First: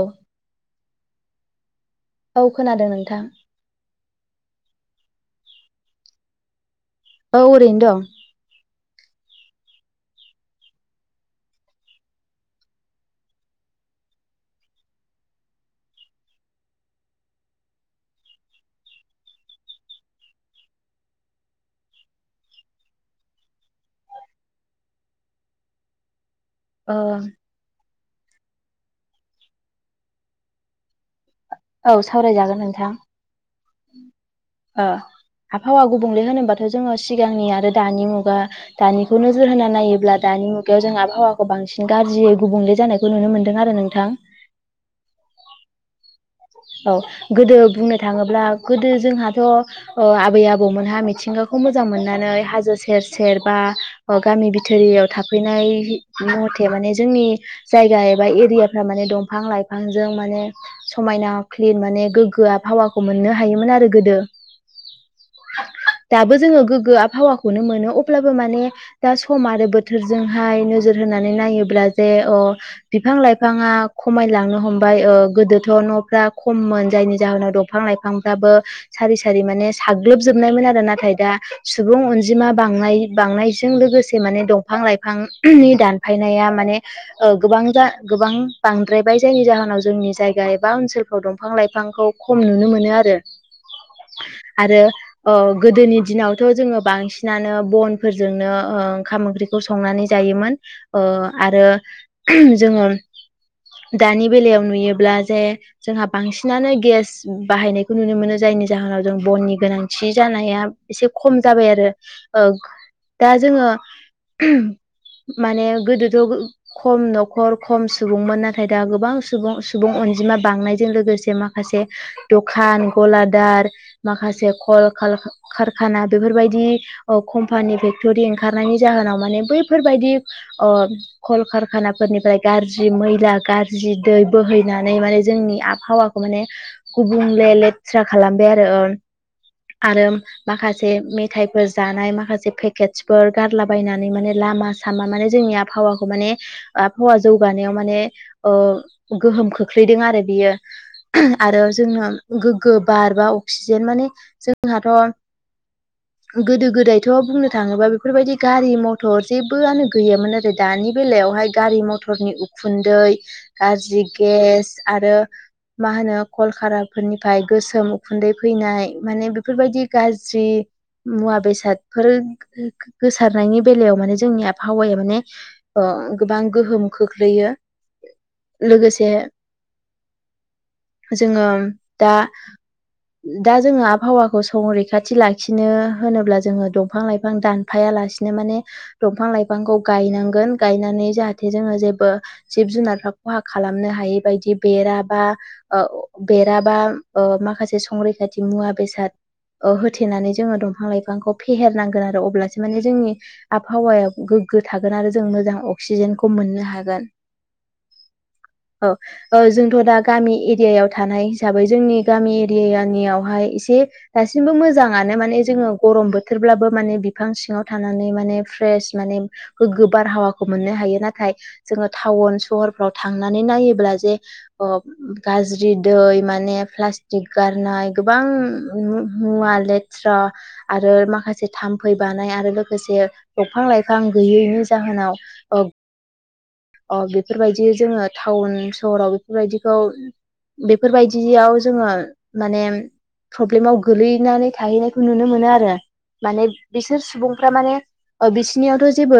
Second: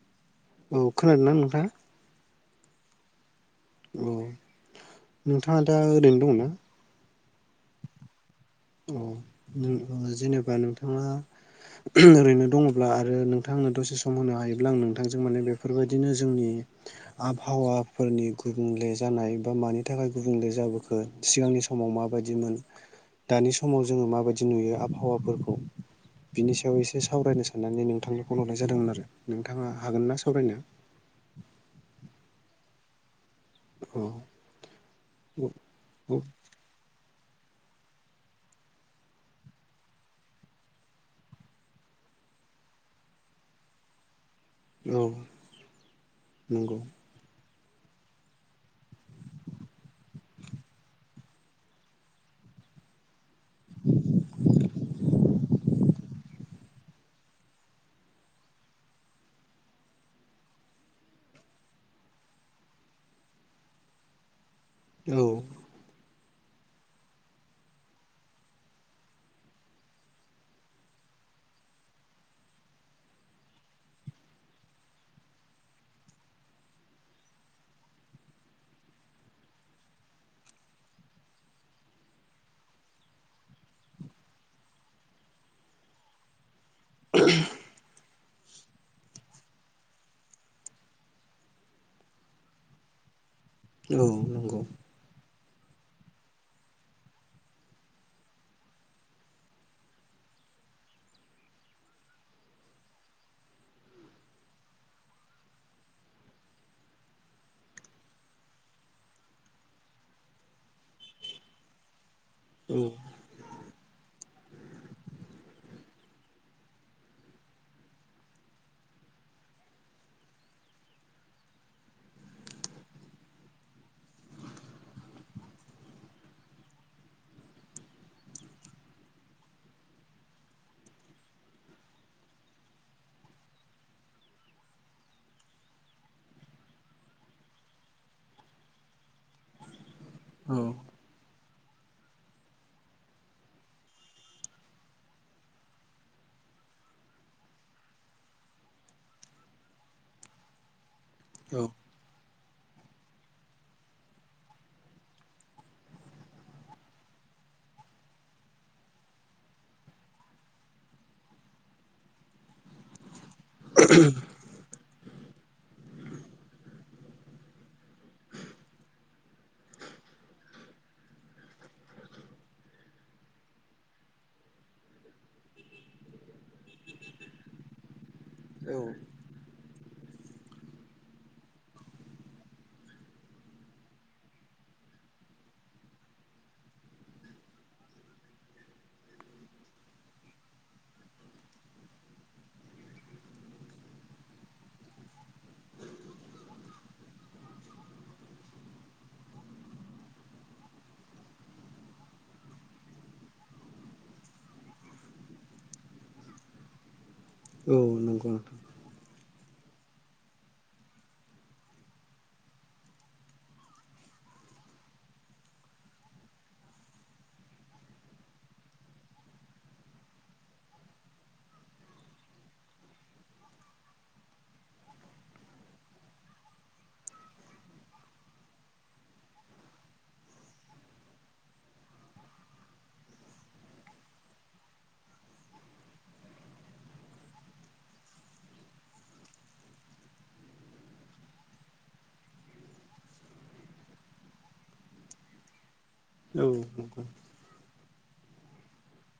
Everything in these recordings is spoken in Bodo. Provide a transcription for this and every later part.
औ। औ खोनादों ना नोंथां? औ खोनादों नोंथां। औ नोंथाङा दा ओरैनो दङ ना? औ ओरैनो दं औ जेनेबा नोंथाङा ओरैनो दङब्ला आरो नोंथांनो दसे सम होनो हायोब्ला आं नोंथांजों माने बेफोरबायदिनो जोंनि आबहावाफोरनि गुबुंले जानाय बा मानि थाखाय गुबुंले जाबोखो सिगांनि समाव माबायदि मोन दानि समाव जोङो माबायदि नुयो आबहावाफोरखौ बिनि सायाव ओ एसे सावरायनो साननानै नों थांनो फन हरनाय जादोंमोन आरो नोंथाङा हागोन ना सावरायनो? औ सावरायजागोन नोंथां। औ ओ औ आबहावा गुबुंले होनोबाथ' जोङो सिगांनि आरो दानि मुगा दानिखौ नोजोर होना नायोब्ला दानि मुगायाव जों आबहावाखौ बांसिन गा ज्रियै गुबुंले जानायखौ नुनो मोन्दों आरो नोंथां। औ नंगौ औ गोदो बुंनो थाङोब्ला गोदो जोंहाथ' ओ आबै आबौमोनहा मिथिंगाखौ मोजां मोननानै हाजो सेर सेर बा ओ गामि बिथोरयाव थाफैनाय मथे माने जोंनि जायगा एबा एरियाफ्रा माने दंफां लाइफांजों माने समायना क्लिन माने गोग्गोआ आबहावाखौ मोननो हायोमोन आरो गोदो। औ दाबो जोङो गोग्गो आबहावाखौनो मोनो अब्लाबो माने दा सम आरो बोथोरजोंहाय नोजोर हो नानै नायोब्ला जे अ बिफां लाइफाङा खमायलांनो हमबाय ओ गोदोथ' न'फ्रा खममोन जायनि जाहोनाव दंफां लाइफांफ्राबो सारि सारि माने साग्लोबजोबनायमोन आरो नाथाय दा सुबुं अनजिमा बांनाय बांनायजों लोगोसे माने दंफां लाइफांनि दानफायनाया माने ओ गोबां गोबां बांद्रायबाय जायनि जाहोनाव जोंनि जायगा एबा ओनसोल खौ दंफां लाइफांखौ खम नुनो मोनो आरो। औ नंगौ। आरो ओ गोदोनि दिनावथ' जोङो बांसिनानो बनफोरजोंनो ओ ओंखाम ओंख्रिखौ संनानै जायोमोन। ओ आरो जोङो दानि बेलायाव नुयोब्ला जे जोंहा बांसिनानो गेस बाहायनायखौ नुनो मोनो जायनि जाहोनाव जों बननि गोनांथि जानाया एसे खम जाबाय ओ आरो औ दा जोङो माने गोदोथ' खम न'खर खम सुबुंमोन नाथाय दा गोबां सुबुं सुबुं अन जिमा बांनाय जों लोगोसे दखान गलादार माखासे कल खाल कार खाना बेफोरबायदि ओ कम्पानि फेक्टरि ओंखारनायनि जाहोनाव माने बैफोरबायदि ओ कलकारखानाफोरनिफ्राय गाज्रि मैला गाज्रि दै बोहैनानै माने जोंनि आब आबहावाखौ माने गुबुंले लेथ्रा खालामबाय आरो ओ आरो औ माखासे मे थाइफोर जानाय माखासे पेकेटसफोर गारलाबायनानै माने लामा सामा माने जोंनि आबहावाखौ माने ने आबहावा जौगानायाव माने ओ‌ गोहोम खोख्लैदों आरो बियो। आरो औ जोंनो गोगो बार बा अक्सिजेन माने जोंहाथ' [inaudible] गोदो गोदायथ' बुंनो थाङोबा बेफोरबायदि गारि मथर जेबो आनो गैयामोन आरो दानि बेलायाव हाय गारि मथरनि उखुन्दै गाज्रि गेस आरो मा होनो कलकाराफोरनिफ्राय गोसोम उखुन्दै फैनाय माने बेफोरबायदि गाज्रि मुवा बेसादफोर गोसारनायनि बेलायाव माने जोंनि आबहावाया माने ओ ओ गोबां गोहोम खोख्लैयो। [inaudible] लोगोसे जोङो दा दा जोङो आबहावाखौ संरैखाथि लाखिनो होनोब्ला जोङो दंफां लाइफां दानफाया लासिनो माने दंफांलाइफांखौ गायनांगोन गायनानै जाहाथे जोङो जेबो जिब जुनाद फ्रा खहा खालामनो हायै बायदि बेरा बा ओ बेरा बा ओ माखासे संरैखाथि मुवा बेसाद ओ होथेनानै जोङो दंफां लाइफांखौ फेहेरनांगोन आरो अब्लासो माने जोंनि आबहावाया गो ग्गो थागोन आरो जों मोजां अक्सिजेनखौ मोननो हागोन। औ नंगौ नोंथां। औ जोंथ' दा गामि एरियायाव थानाय हिसाबै जोंनि गामि एरियानियावहाय एसे दासिमबो मोजाङानो माने जोङो गरम बोथोरब्लाबो बिफां सिङाव थानानै माने फ्रेस माने गोगो बार मोनो। बारहावाखौ मोननो हायो नाथाय जोङो टाउन सहरफ्राव थांनानै नायोब्ला जे गाज्रि दै माने प्लास्टिक गारनाय गोबां मुवा ल थ्रा आरो माखासे थाम्फै बानाय आरो लोगोसे दंफां लाइफां गैयैनि ज मोनाव [inaudible] अ बेफोरबायदि जोङो टाउन सहराव बेफोरबायदि खौ बेफोरबायदियाव जोङो माने प्रब्लेमाव गोलैनानै थाहैनायखौ नुनो मोनो आरो औ माने नंगौ बिसोर सुबुंफ्रा माने बिसोरनियावथ' जेबो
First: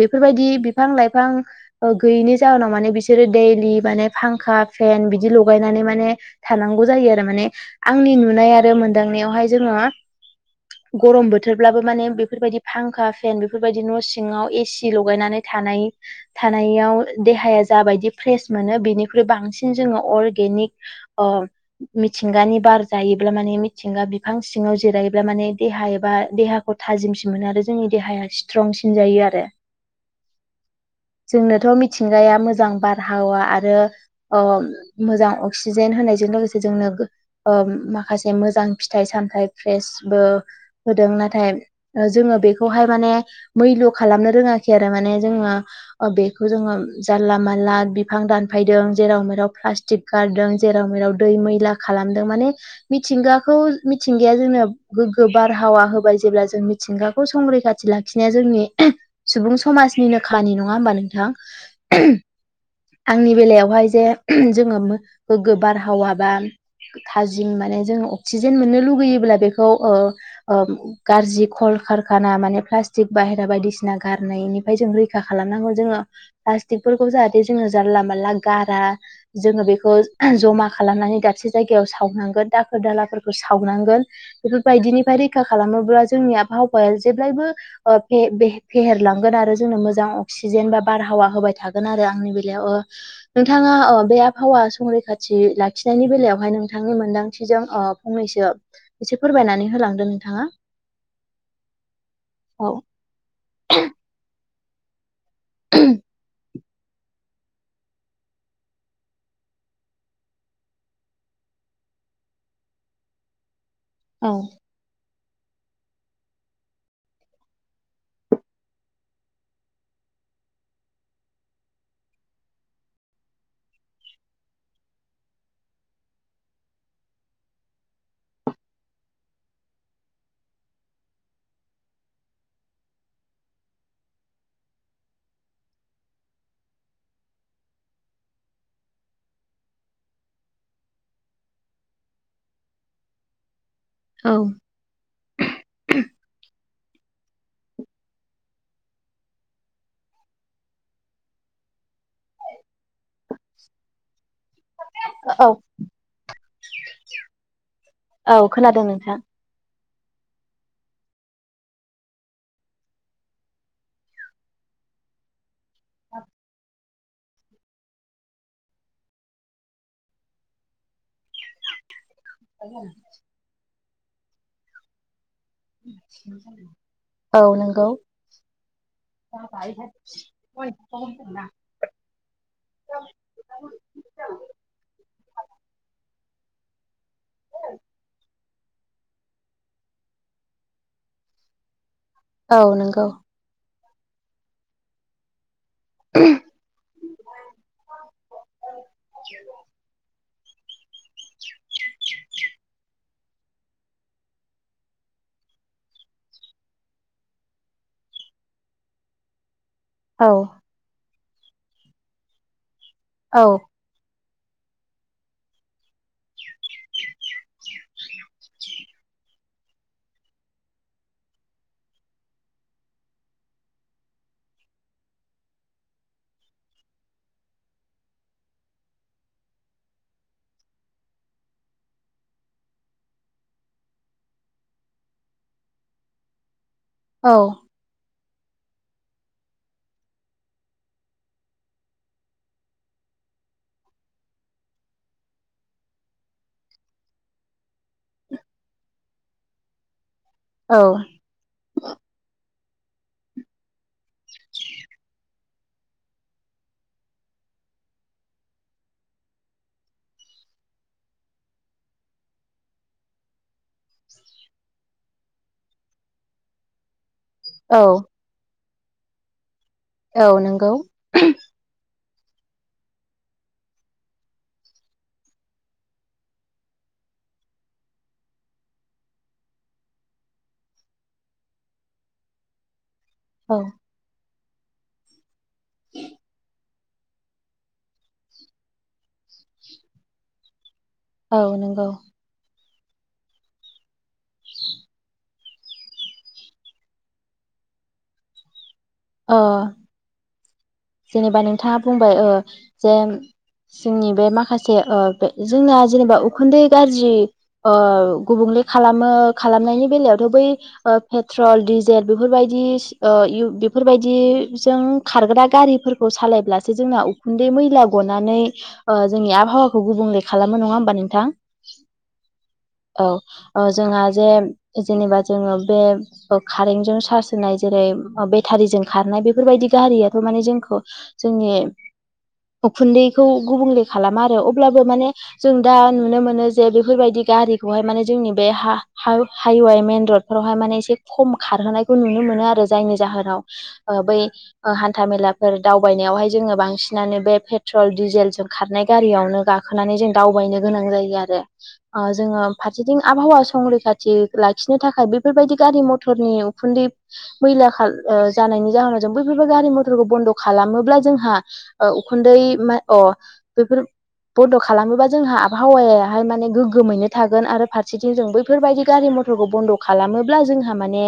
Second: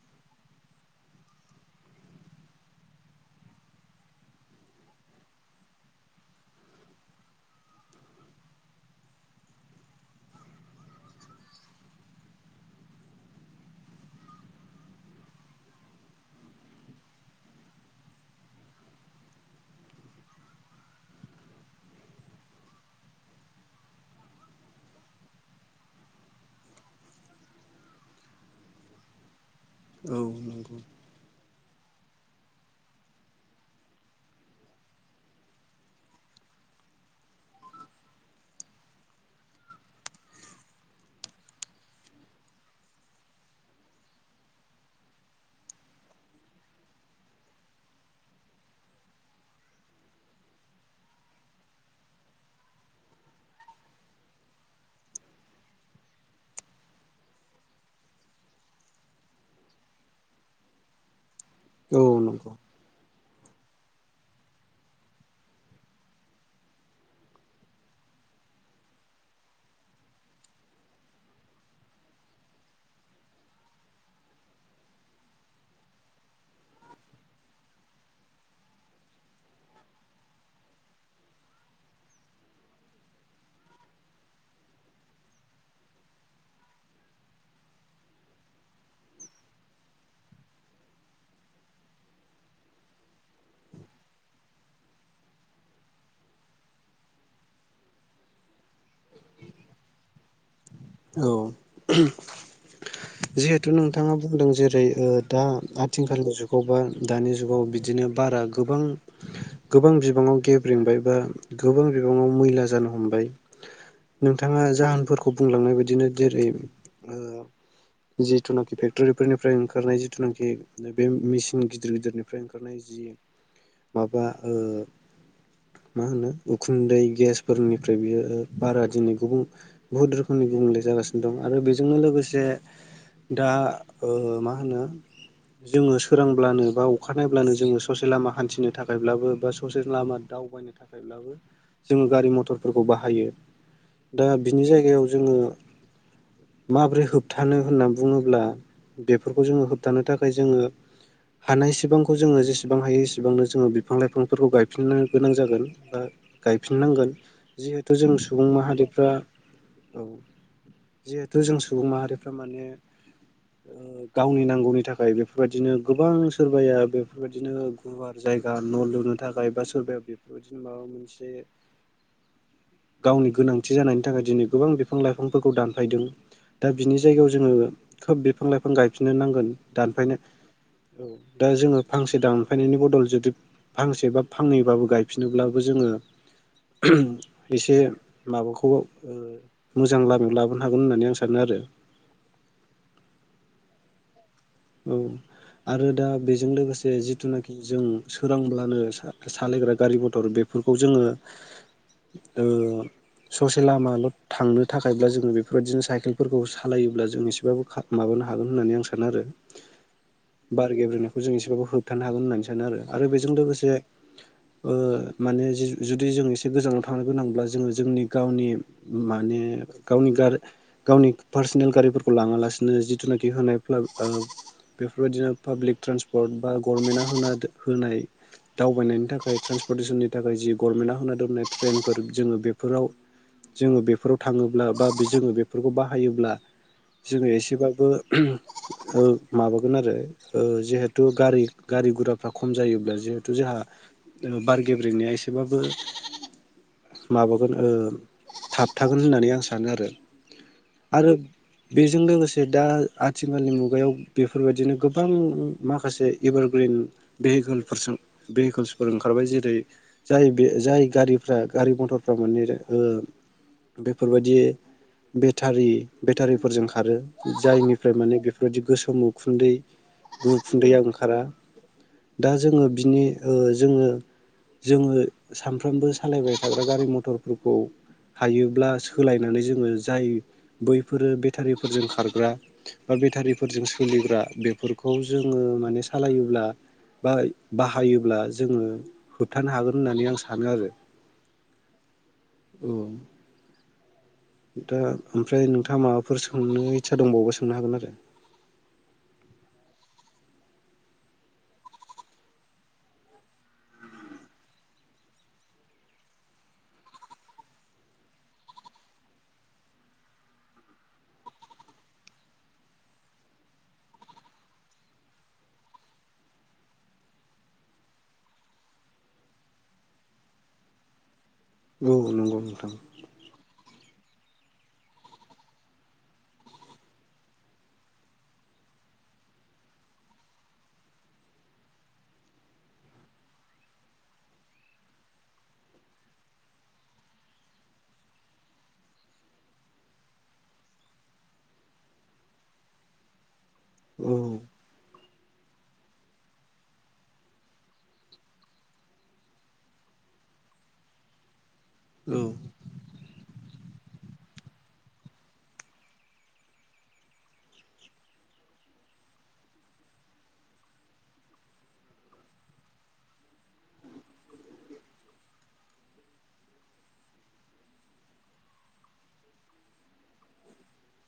बेफोरबायदि बिफां-लाइफां गैयैनि जाहोनाव माने बिसोरो दैेलि माने फांखा फेन बिदि लगायनानै माने थानांगौ जायो आरो माने आंनि नुनाय आरो मोनदांनायावहाय जोङो। हा गरम बोथोरब्लाबो माने बेफोरबायदि फांखा फेन बेफोरबायदि न' सिङाव एसि लगायनानै थानाय थानायाव देहाया जाबायदि फ्रेस मोनो बेनिख्रुइ बांसिन जोङो अरगेनिक मिथिंगानि बार जायोब्ला माने मिथिंगा बिफां सिङाव आव जिरायोब्ला माने देहा एबा देहाखौ थाजिमसिन मोनो आरो जोंनि देहाया स्ट्रंसिन जायो आरो औ नंगौ जोंनोथ' मिथिंगाया मोजां बारहावा आरो मोजां अक्सिजेन होनायजों लोगोसे जोंनो माखासे मोजां फिथाइ साम सामथाय फ्रेस बो होदों नाथाय जोङो बेखौहाय मैल' खालाम नो रोङाखै आरो माने जोङो बेखौ जोङो जानला मानला बिफां दानफायदों जेराव मेराव प्लास्टिक गारदों, जेराव मेराव दै मैला खालामदों, माने मिथिंगाखौ मिथिंगाया जोंनो गोग्गो बारहावा होबाय जेब्ला जों मिथिंगाखौ संरैखाथि लाखिनाया जोंनि। सुबुं समाजनिनो खानि नङा होमबा नोंथां। औ नोंथां आंनि बेलायावहाय जे जोङो गोग्गो बारहावा बा थाजिम माने जोङो अक्सिजेन मोननो लुगैयोब्ला बेखौ गाज्रि खल खारखाना माने बाहेरा बायदिसिना गारनायनिफ्राय रैखा खालामनानै जोङो। फोरखौ जाहाथे जोङो जानला मला ग जोङो बेखौ ज'मा खालामनानै दाबसे जायगायाव सावनांगोन दाखोर दालाफोरखौ सावना गोन बेफोरबायदिनिफ्राय रैखा खालामोब्ला जोंनि आबहावाया जेब्लायबो। फेहेरलांगोन आरो जोंनो मोजां अक्सिजेन बा बारहावा होबाय थागोन आरो आंनि बेलायाव। नोंथाङा बे आबहावा संरैखाथि लाखिनायनि बेलायावहाय नोंथांनि मोनदांथिजों फंनैसो एसे फोरमायनानै होलांदो नोंथाङा औ औ जिहेथु नोंथाङा बुंदों जेरै दा आथिखालनि जुगाव बा दानि जुगाव बिदिनो बारा गोबां गोबां बिबाङाव गेब्रेंबाय बा गोबां बिबाङाव मैला जानो हमबाय। औ नोंथाङा जाहोनफोरखौ बुंलांनाय बाइदिनो जेरै जिथुनाखि फेक्ट'रि फोरनिफ्राय ओंखारनाय जिथुनाखि बे मेसिन गिदिर गिदिरनिफ्राय ओंखारनाय जि माबा ओ मा होनो उखुन्दै गेसफोरनिफ्राय बियो बारा दिनै गुब बहुत रोखोमनि गुबुंले जागासिनो दं आरो बेजोंनो लोगोसे दा मा होनो। जोङो सोरांब्लानो बा अखानायब्लानो जोङो ससे लामा हान्थिनो थाखायब्लाबो बा ससे लामा द दावबायनो थाखायब्लाबो जोङो गारि मथरफोरखौ बाहायो। दा बिनि जायगायाव जोङो माबोरै होबथा फानो होननानै बुङोब्ला बेफोरखौ जोङो होबथानो थाखाय जोङो। हानाय सिबांखौ जोङो जेसेबां हायो एसे बांनो जोङो बिफां लाइफांफोरखौ गायफिननो गोनां जागोन बा गायफिननांगोन जिहेथु जों औ सुबुं खोनादों माहारिफ्रा नोंथां औ जिहेथु जों सुबुं माहारिफ्रा माने ओ गावनि नांगौनि थाखाय बेफोरबायदिनो गोबां सोरबाया बेफोरबायदिनो गुवार जाय गा न' लुनो थाखाय बा सोरबाया बेफोरबायदिनो माबा मोनसे [inaudible] थि जानायनि थाखाय दिनै गोबां बिफां लाइफां फोरखौ दानफायदों दा बिनि जायगायाव औ जोङो नंगौ खोब बिफां लाइफां गायफिननो नांगोन दानफायनो औ दा जोङो फांसे दानफायनायनि बदल जुदि फांसे बा फांनैबाबो गायफिनोब्लाबो जोङो एसे माबाखौ ओ मो जां लामायाव लाबोनो हागोन होननानै आं सानो आरो। औ नंगौ। औ आरो दा बेजों लोगोसे जिथुनाखि जों सोरांब्लानो सा-सालायग्रा गारि मथर बे बेफोरखौ जोङो ओ ससे लामाल' थांनो थाखायब्ला जोङो बेफोरबायदिनो साइकेलफोरखौ सालायोब्ला जों एसेबाबो खा माबा नो हागोन होन्नानै आं सानो आरो औ बार गेब्रेंनायखौ जों एसेबाबो होबथानो हागोन होननानै सानो आरो, आरो बेजों औ लोगोसे ओ माने जुदि जों एसे गोजानाव थांनो गोनांब्ला जोङो जोंनि गावनि माने गावनि गार गावनि पार्सनेल गारिफोरखौ लाङा लासिनो जिथुनाखि [unintelligible] बेफोरबायदिनो पाब्लिक ट्रेन्सपर्ट बा गभर्नमेन्टआ होन होनाय दावबायनायनि थाखाय ट्रेन्सपर्टेसननि थाखाय जि गभर्नमेन्टआ होना दोननाय ट्रेनफोर जोङो बेफोराव जोङो बेफोराव थाङोब्ला बा जोङो बेफोरखौ बाहायोब्ला जोङो औ एसेबाबो ओ माबागोन आरो ओ जिहेथु गारि गारि गुराफ्रा खम जायोब्ला जिहेथु जोंहा बार गेब्रेंनाया एसेबाबो माबागोन ओ थाबथागोन होननानै आं सानो आरो। औ आरो बेजों लोगोसे दा आथिखालनि मुगायाव बेफोरबायदिनो गोबां माखासे एभारग्रिन भेहिकोलफोरजों भेहिकोलसफोर ओंखार बै जेरै जाय बे जाय गारिफ्रा गारि मथरफ्रा माने ओ बेफोरबायदि बेटारि बेटारिफोरजों खारो औ जायनिफ्राय माने बेफोरबायदि गोसोम उखुन्दै औ नंगौ उखुन्दैया ओंखारा दा जोङो बिनि ओ जोङो जोङो सानफ्रोमबो सालायबाय थाग्रा गारि मथरफोरखौ हायोब्ला सोलायनानै जोङो जाय बैफोरो बेटारिफोरजों खारग्रा बा औ बेटारिफोरजों सोलिग्रा बेफोरखौ जोङो माने सालायोब्ला बा बाहायोब्ला जोङो होबथानो हागोन होननानै आं सानो आरो। औ नोंगौ। औ। दा ओमफ्राय नोंथाङा माबाफोर सोंनो इस्सा दंबावोबा सोंनो हागोन आरो। ओ जेनेबा नोंथाङा बुंबाय ओ जेन जोंनि बे माखासे ओ बे जोंना जेनेबा उखुन्दै गाज्रि ओ गुबुंले खालामो खालामनायनि बेलायावथ' बै ओ पेट्रल डिजेल बेफोरबायदि ओ बेफोरबायदि जों खारग्रा गारिफोरखौ सालायब्लासो जोंना उखुन्दै मैला गनानै ओ जोंनि आबहावाखौ गुबुंले खालामो नङा होनबा नोंथां? औ नंगौ नोंथां औ जोंहा जे जेनेबा जोङो बे ओ कारेन्टजों चार्ज होनाय जेरै बेटारिजों खारनाय बेफोरबायदि गारि माने जोंखौ जोंनि‌ उखुन्दैखौ गुबुंले खालामा आरो अब्लाबो माने जों दा नुनो मोनो जे बेफोरबायदि। गारिखौहाय माने जोंनि बे हा हा हाइवे मेन रड फोरावहाय माने एसे खम खारहोनायखौ नुनो मोन। मोनो आरो जायनि जाहोनाव ओ औ बै ओ हा न्था मेलाफोर दावबायनायावहाय जोंङो बांसिनानो बे पेट्रल डिजेलजों खारनाय गारियावनो गाखोनानै थां जों दावबायनो गोनां जायो आरो ओ औ जोंङो फारसेथिं आबहावा संरैखाथि लाखिनो थाखाय बेफोरबायदि गारि मथरनि उखुन्दै मैला खार ओ जानायनि जाहोनाव जों बैफोर गारि मथ फोरखौ बन्द' खालामोब्ला जोंहा ओ उखुन्दै मा अ बेफोर बन्द' खालामोबा जोंहा आबहावायाहाय माने गोग्गोमैनो थागोन आरो फारसेथिं जों बैफोरबायदि गारि मथ मथरखौ बन्द खालामोब्ला जोंहा माने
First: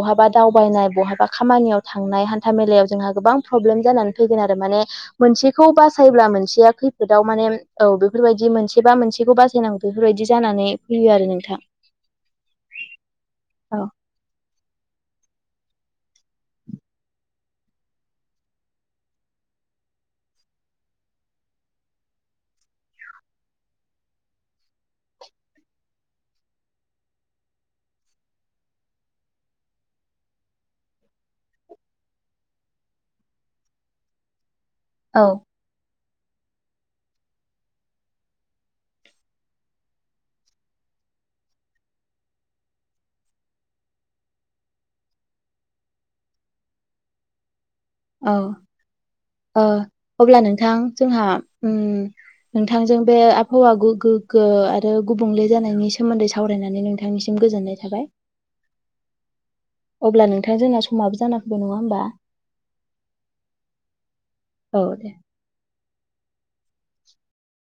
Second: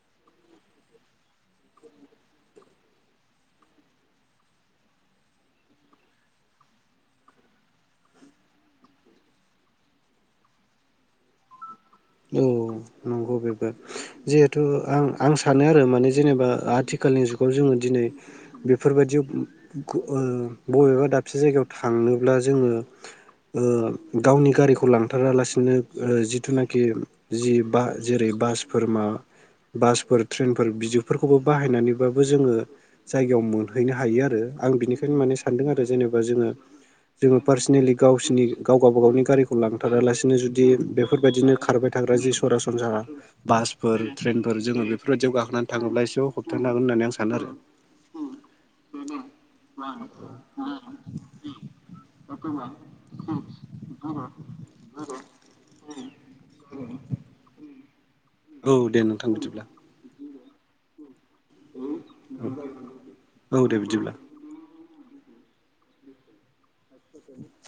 बहाबा दावबायनाय बहाबा खामानियाव थांनाय हानथामेल। मेलायाव जोंहा गोबां प्रब्लेम जानानै फैगोन आरो माने मोनसेखौ बासायब्ला मोनसेया खैफोदाव माने औ बे फोरबायदि मोनसे बा मोनसेखौ बासायनांगौ बेफोरबायदि जानानै फैयो आरो नोंथां। औ नंगौ बेबो औ जिहेथु आं आं सा सानो आरो माने जेनेबा आथिखालनि जुगाव जोंङो दिनै बेफोरबायदि खौ ओ बबेबा दाबसे जायगायाव थांनोब्ला जोंङो ओ गावनि गारिखौ लांथारालासिनो ओ जिथुनाखि खि जि बा जेरै बासफोर मा बासफोर ट्रेनफोर बिदिफोरखौबो बाहायनानैबाबो जोंङो जायगायाव मोनहैनो हायो आरो। आं बिनिखायनो औ माने सानदों आरो जेनेबा जोंङो जोंङो पार्सनेलि गावसिनि गाव गावबा गावनि गारिखौ लांथारालासिनो जुदि बेफोरबायदिनो खारबाय थाग्रा जि सरासनस्रा बासफोर ट्रेनफोर जोंङो बेफोरबायदियाव गाखोनानै थांङोब्ला एसेब्लाबो होप्थानो नो हागोन होननानै आं सानो आरो। औ। ओ अब्ला नोंथां जोंहा उम नोंथांजों बे आबहावा गोगो गोग्गो आरो गुबुंले जानायनि सोमोन्दै सावरायनानै नोंथांनिसिम गोजोननाय थाबाय। औ दे नोंथां बिदिब्ला। अब्ला नोंथां जोंना समाबो जाना फैबाय नंङा होमबा औ औ दे बिदिब्ला। औ दे। [unintelligible]